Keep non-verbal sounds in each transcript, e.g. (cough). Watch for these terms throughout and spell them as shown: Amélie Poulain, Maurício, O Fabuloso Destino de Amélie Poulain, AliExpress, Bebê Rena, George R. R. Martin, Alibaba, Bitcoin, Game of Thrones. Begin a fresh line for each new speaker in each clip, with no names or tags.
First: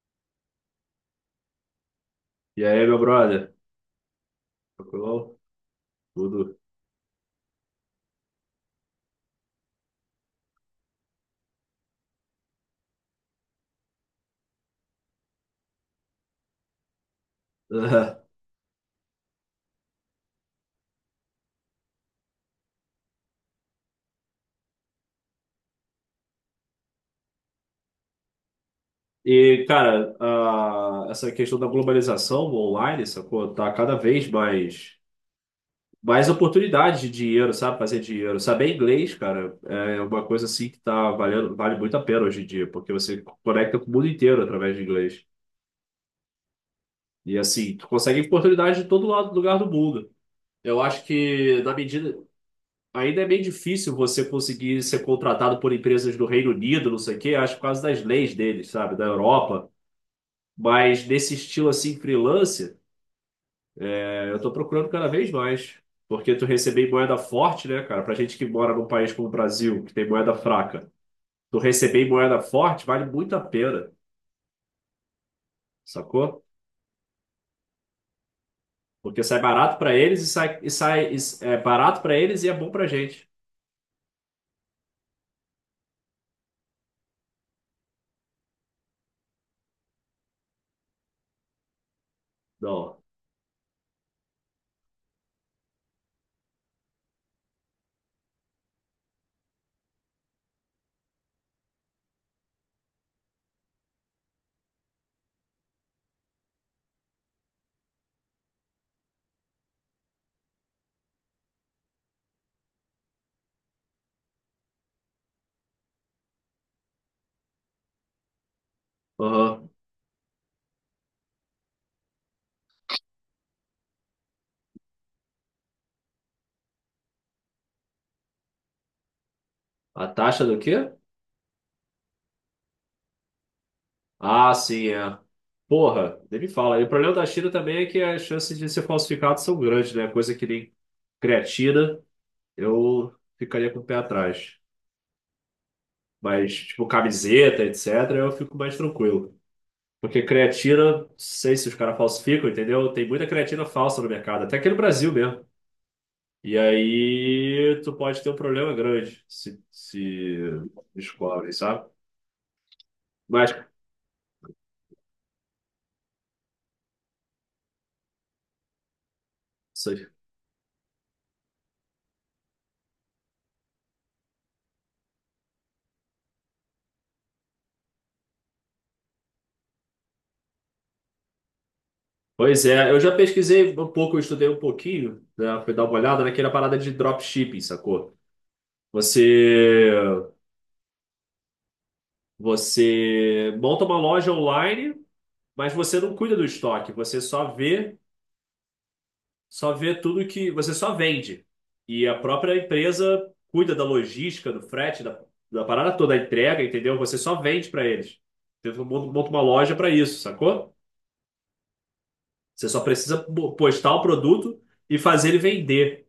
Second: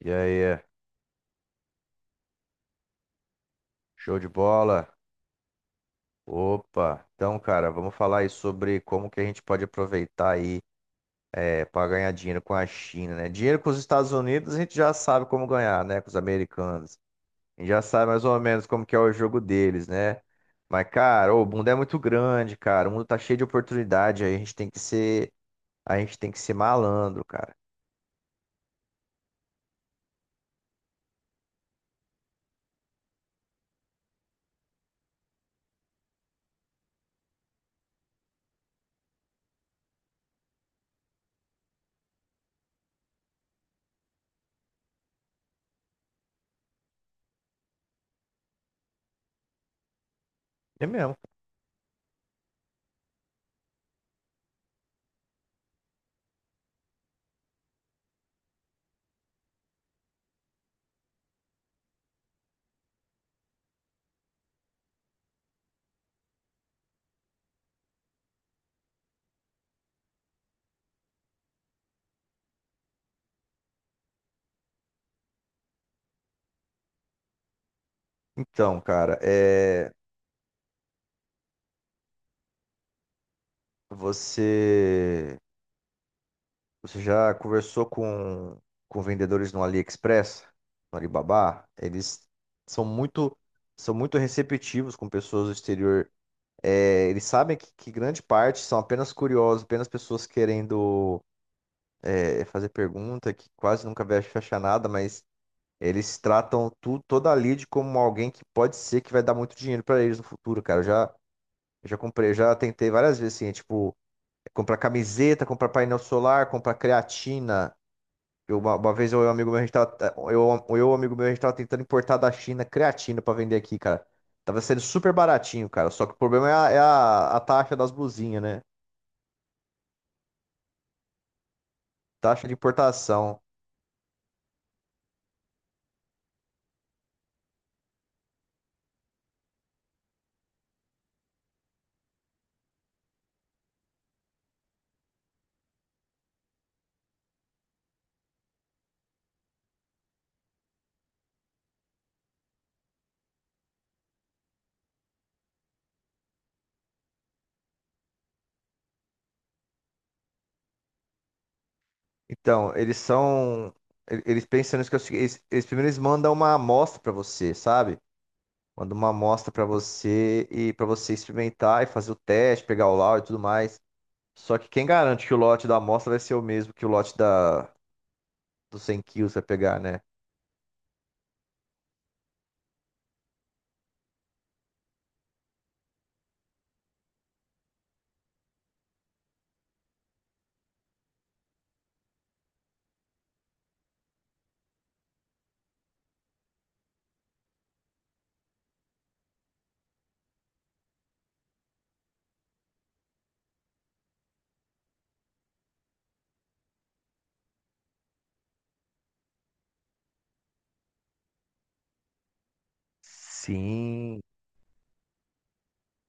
E aí,
E aí, meu brother?
show de bola?
Tranquilão? Tudo.
Opa! Então, cara, vamos falar aí sobre como que a gente pode aproveitar aí para ganhar dinheiro com a China, né? Dinheiro com os Estados Unidos a gente já sabe como ganhar, né? Com os americanos. A gente já sabe mais ou
(laughs)
menos como que é o jogo deles, né? Mas, cara, ô, o mundo é muito grande, cara. O mundo tá cheio de oportunidade aí. A gente tem que ser, a gente tem que ser malandro, cara.
Essa questão da globalização online, sacou? Tá cada vez mais oportunidades de dinheiro, sabe? Fazer dinheiro. Saber inglês, cara, é uma coisa assim que tá valendo, vale muito a pena hoje em dia, porque você conecta com o mundo inteiro através de inglês. E assim, tu consegue oportunidade de todo lado, lugar do mundo. Eu
É
acho
mesmo.
que na medida. Ainda é meio difícil você conseguir ser contratado por empresas do Reino Unido, não sei o quê, acho que por causa das leis deles, sabe, da Europa. Mas nesse estilo assim, freelance, eu tô procurando cada vez mais. Porque tu receber em moeda forte, né, cara? Pra gente que mora num país como o Brasil, que tem moeda fraca, tu receber em moeda forte vale muito a pena, sacou?
Então, cara,
Porque sai barato pra eles e é barato pra eles e é bom pra gente.
você Você já conversou com vendedores no AliExpress, no Alibaba? Eles são
Não.
muito, são muito receptivos com pessoas do exterior. É, eles sabem que grande parte são apenas curiosos, apenas pessoas querendo fazer pergunta, que quase nunca vai fechar nada, mas eles tratam tu, toda a lead como alguém que pode ser que vai dar muito dinheiro para eles no futuro, cara. Eu já comprei, eu já tentei várias vezes, assim, tipo, comprar camiseta, comprar painel solar, comprar creatina uma vez eu e um amigo meu, a
Aham.
gente tava, é, eu e um amigo meu, a gente tava tentando importar da China creatina pra vender aqui, cara. Tava sendo super baratinho, cara. Só que o problema é a taxa das blusinhas, né?
A taxa do quê?
Taxa de importação.
Ah, sim, é. Porra, nem me fala. E o problema da China também é que as chances de ser falsificado são grandes, né? Coisa que nem creatina, eu ficaria com o pé atrás. Mas, tipo, camiseta, etc., eu fico mais tranquilo. Porque creatina, não sei se os caras falsificam, entendeu? Tem muita creatina falsa no mercado, até aqui no Brasil mesmo. E aí tu pode ter um problema grande se descobre, sabe?
Então, eles
Mas,
são. Eles pensam nisso que é o seguinte, eles primeiro eles mandam uma amostra pra você, sabe? Mandam uma amostra pra você e pra você experimentar e fazer o teste, pegar o laudo e tudo mais. Só que quem garante que o lote da amostra vai ser o mesmo que dos 100 quilos vai pegar, né?
Pois é, eu já pesquisei um pouco, eu estudei um pouquinho, né, fui dar uma olhada naquela parada de dropshipping, sacou? Você, você monta uma loja online, mas você não cuida do estoque, só vê tudo que, você só vende. E a própria empresa cuida da logística, do frete, da parada toda, da entrega, entendeu? Você só vende para eles. Então, monta uma loja para isso, sacou? Você só precisa postar o
Sim.
produto e fazer ele vender.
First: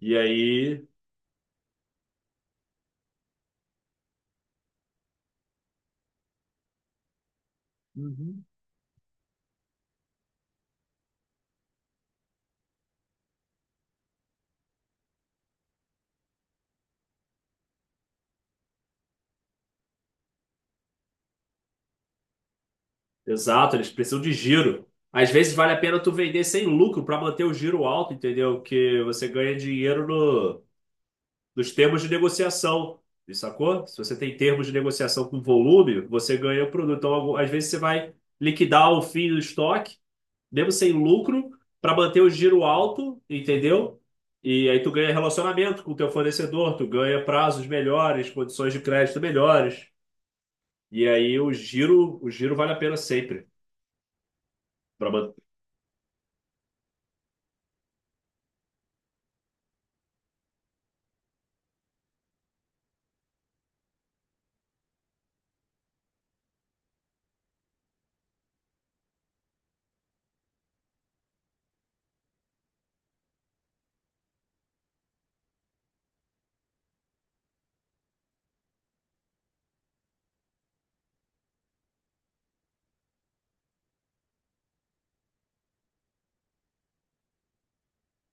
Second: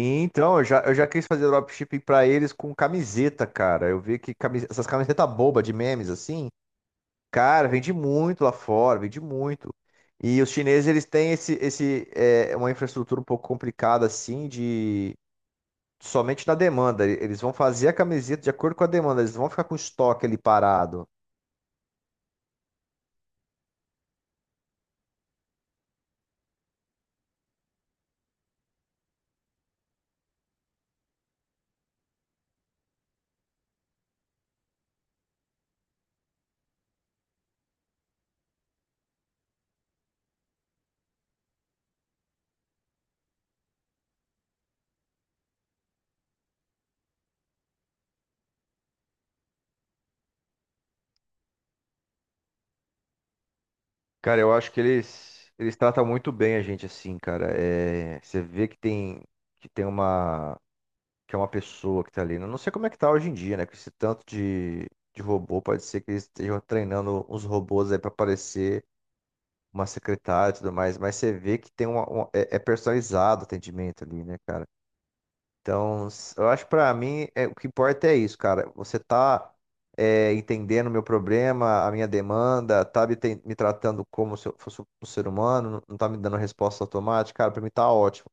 E
então,
aí.
eu já quis fazer dropshipping pra eles com camiseta, cara. Eu vi que essas camisetas boba de memes, assim, cara, vende muito
Uhum.
lá fora, vende muito. E os chineses, eles têm uma infraestrutura um pouco complicada, assim, de somente na demanda. Eles vão fazer a camiseta de acordo com a demanda, eles não vão ficar com o estoque ali parado.
Exato, eles precisam de giro. Às vezes vale a pena tu vender sem lucro para manter o giro alto, entendeu? Que você ganha dinheiro no, nos termos de negociação. Sacou? Se você tem termos de negociação com volume, você ganha o produto. Então, às vezes você vai liquidar o fim do estoque, mesmo sem lucro, para manter o giro alto, entendeu? E aí tu ganha relacionamento com o teu fornecedor, tu ganha prazos melhores, condições de crédito melhores. E aí o giro vale a pena sempre
Cara, eu acho que
para.
eles tratam muito bem a gente, assim, cara. É, você vê que tem uma que é uma pessoa que tá ali. Eu não sei como é que tá hoje em dia, né? Com esse tanto de robô, pode ser que eles estejam treinando uns robôs aí pra parecer uma secretária e tudo mais, mas você vê que tem é personalizado o atendimento ali, né, cara? Então, eu acho que pra mim, o que importa é isso, cara. Você tá entendendo o meu problema, a minha demanda, me tratando como se eu fosse um ser humano, não tá me dando resposta automática, cara, pra mim tá ótimo.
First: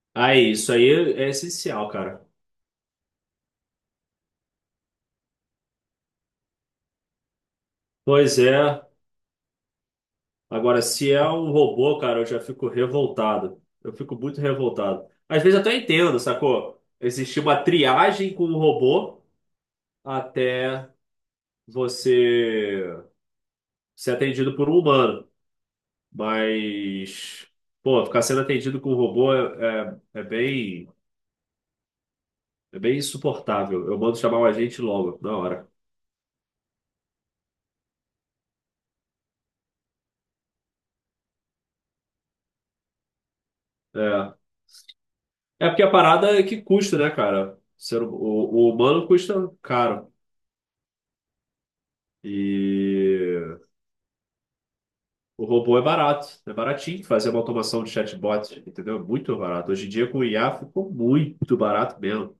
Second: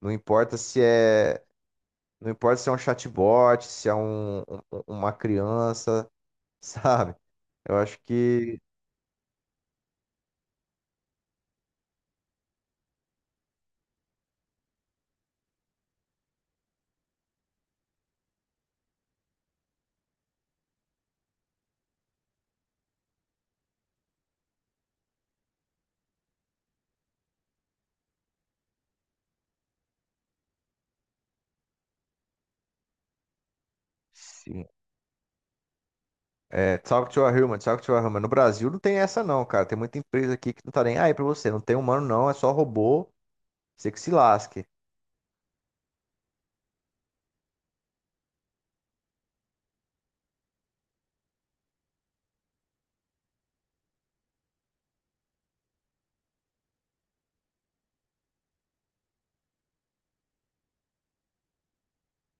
Não
Aí,
importa
isso
se
aí é
é
essencial, cara.
não importa se é um chatbot, se é uma criança, (laughs) sabe? Eu acho
Pois
que
é. Agora, se é um robô, cara, eu já fico revoltado. Eu fico muito revoltado. Às vezes eu até entendo, sacou? Existe uma triagem com um robô até você ser atendido por um humano. Mas, pô, ficar sendo atendido com um robô é bem insuportável. Eu mando chamar o
sim.
agente logo, na hora.
É, talk to a human, talk to a human. No Brasil não tem essa não, cara. Tem muita empresa aqui que não tá nem aí pra você. Não tem humano não, é só robô. Você que se
É.
lasque.
É porque a parada é que custa, né, cara? O humano custa caro. E o robô é barato, é baratinho fazer uma automação de chatbot, entendeu? É muito barato. Hoje em dia com o IA ficou muito barato mesmo.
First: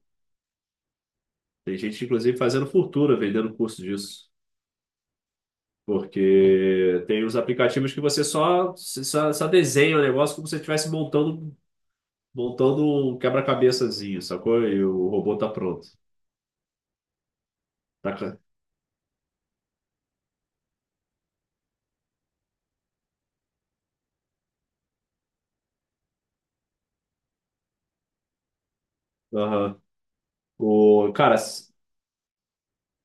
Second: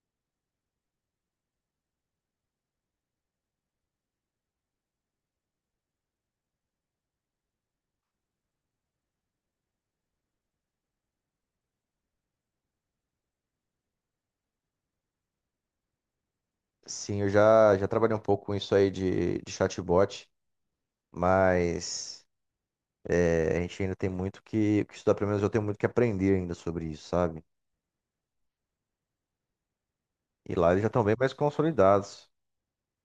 Tem gente, inclusive, fazendo fortuna vendendo curso disso. Porque tem os aplicativos que você só desenha o negócio como se você estivesse montando um quebra-cabeçazinho, sacou? E o robô tá pronto.
Sim, já
Tá,
trabalhei um
ca-
pouco com isso aí de chatbot, mas a gente ainda tem muito que estudar. Pelo menos eu tenho muito que aprender ainda sobre isso, sabe?
Aham.
E lá eles já estão
O,
bem mais
cara,
consolidados.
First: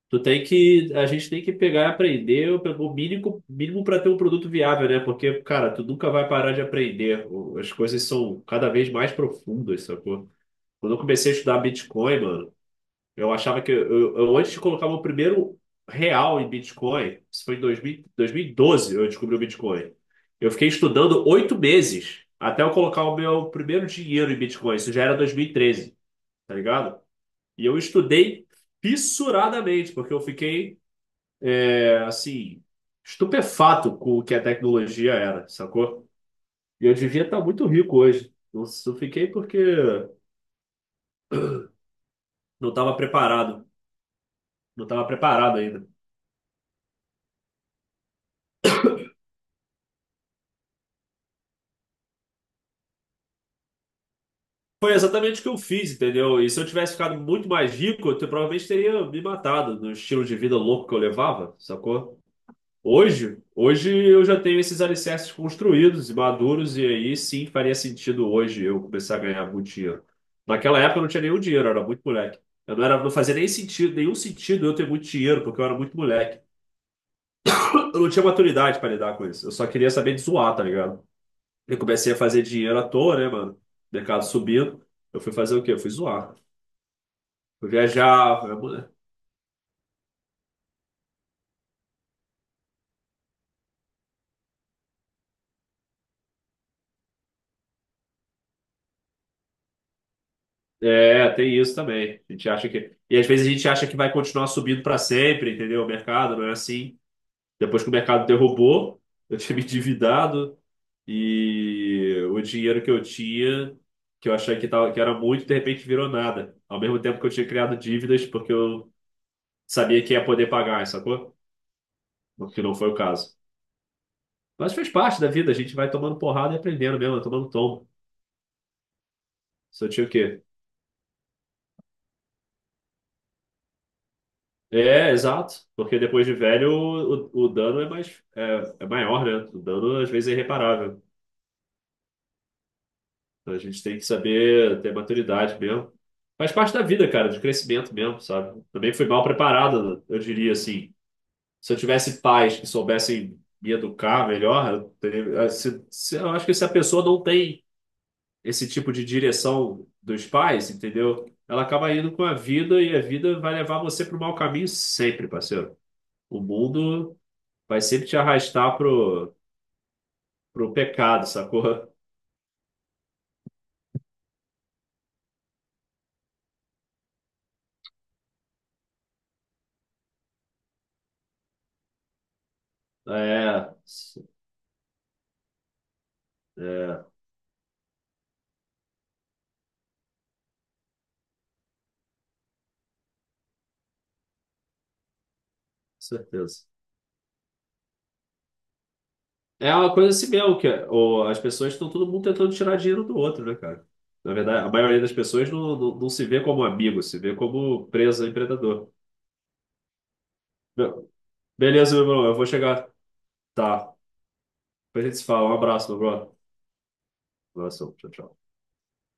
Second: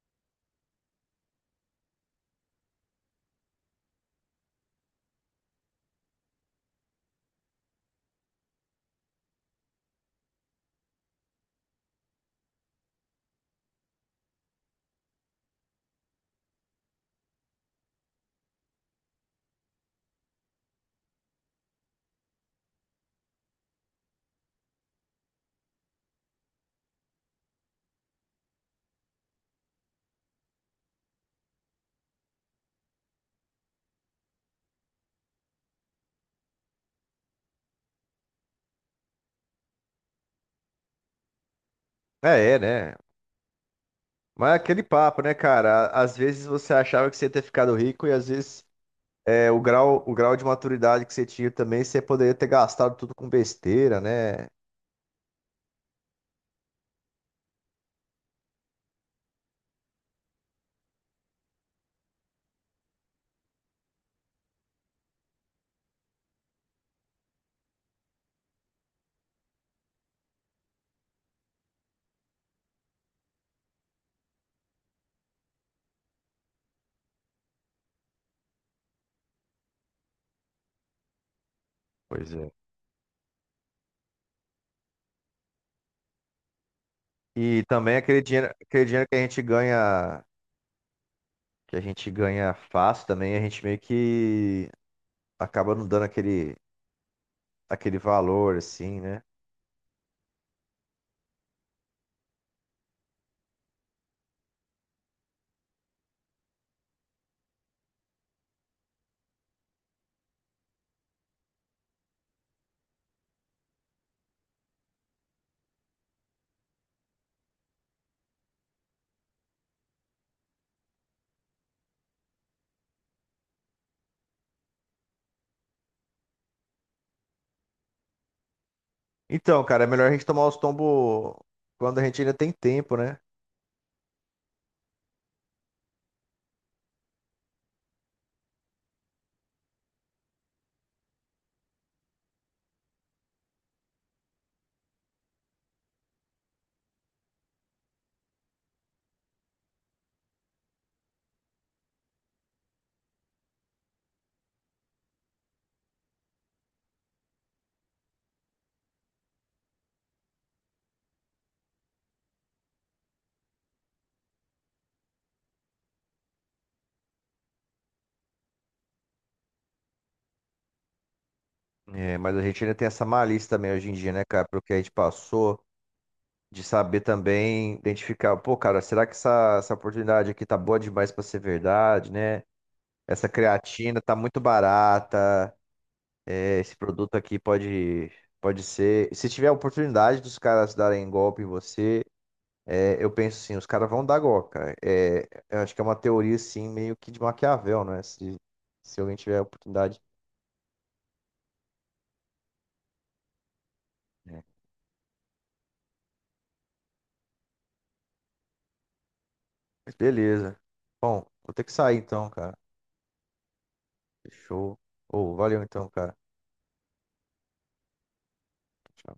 A gente tem que pegar e aprender o mínimo, mínimo para ter um produto viável, né? Porque, cara, tu nunca vai parar de aprender. O- As coisas são cada vez mais profundas, sacou? Quando eu comecei a estudar Bitcoin, mano, eu achava que eu antes de colocar meu primeiro real em Bitcoin, isso foi em 2000, doze eu descobri o Bitcoin. Eu fiquei estudando 8 meses até eu colocar o meu primeiro dinheiro em Bitcoin. Isso já era 2013, tá ligado? E eu estudei fissuradamente, porque eu fiquei é, assim, estupefato com o que a tecnologia era, sacou? E eu devia estar muito rico hoje. Eu só fiquei porque
É, é,
não
né?
estava preparado.
Mas é aquele
Não estava
papo, né,
preparado ainda.
cara? Às vezes você achava que você ia ter ficado rico e às vezes o grau de maturidade que você tinha também, você poderia ter gastado tudo com besteira, né?
Foi exatamente o que eu fiz, entendeu? E se eu tivesse ficado muito mais rico, provavelmente teria me matado no estilo de vida louco que eu levava, sacou? Hoje eu já tenho esses alicerces construídos e maduros, e aí sim faria sentido hoje eu começar a ganhar muito dinheiro. Naquela época eu não tinha nenhum dinheiro, eu era muito moleque. Eu não era, não fazia nem sentido, nenhum sentido eu ter muito dinheiro, porque eu era muito moleque. Eu não tinha maturidade para lidar com isso. Eu só queria saber de zoar, tá ligado? Eu comecei a
Pois
fazer
é.
dinheiro à toa, né, mano? Mercado subindo. Eu fui fazer o quê? Eu fui zoar.
E
Fui
também
viajar.
aquele
fui-
dinheiro que a gente ganha, que a gente ganha fácil também, a gente meio que acaba não dando aquele valor, assim, né?
É, tem isso também. A gente acha que. E às vezes a gente acha que vai continuar subindo para sempre, entendeu? O mercado não é assim. Depois que o mercado derrubou, eu tinha me endividado e o dinheiro que eu tinha, que eu achei que era muito, de repente virou nada. Ao mesmo tempo que eu tinha criado dívidas porque eu sabia que ia poder pagar, sacou? O que não foi o caso. Mas fez parte da vida, a gente vai tomando porrada e aprendendo mesmo, é tomando tombo.
Então, cara, é
Só tinha
melhor
o
a gente
quê?
tomar os tombos quando a gente ainda tem tempo, né?
É, exato. Porque depois de velho, o dano é é maior, né? O dano às vezes é irreparável. Então a gente tem que saber ter maturidade mesmo. Faz parte da vida, cara, de crescimento mesmo, sabe? Também fui mal preparado, eu diria assim. Se eu tivesse pais que soubessem me educar melhor, eu acho que se a pessoa não tem esse tipo de direção dos pais, entendeu? Ela acaba indo com a vida e a vida vai levar você para o mau caminho sempre, parceiro. O mundo vai sempre te arrastar pro pecado, sacou?
É, mas a gente ainda tem essa malícia também hoje em dia, né, cara? Pelo que a gente passou. De saber também identificar, pô, cara, será que essa oportunidade aqui tá boa demais pra ser verdade, né? Essa
É,
creatina tá muito barata, esse
é,
produto aqui pode ser. Se tiver a oportunidade dos caras darem golpe em você, é, eu penso assim, os caras vão dar golpe, cara. É, eu acho que é uma
com
teoria,
certeza.
assim, meio que de Maquiavel, né? Se alguém tiver a
É uma
oportunidade.
coisa assim mesmo, as pessoas estão todo mundo tentando tirar dinheiro do outro, né, cara? Na
Né?
verdade, a maioria das pessoas não se vê como amigo, se vê como presa a empreendedor.
Mas beleza.
Be-
Bom, vou ter que
Beleza,
sair
meu irmão,
então,
eu vou
cara.
chegar. Tá.
Fechou.
Depois a gente se
Ô,
fala. Um
valeu então,
abraço, meu
cara.
brother. Um abraço. Tchau, tchau.
Tchau.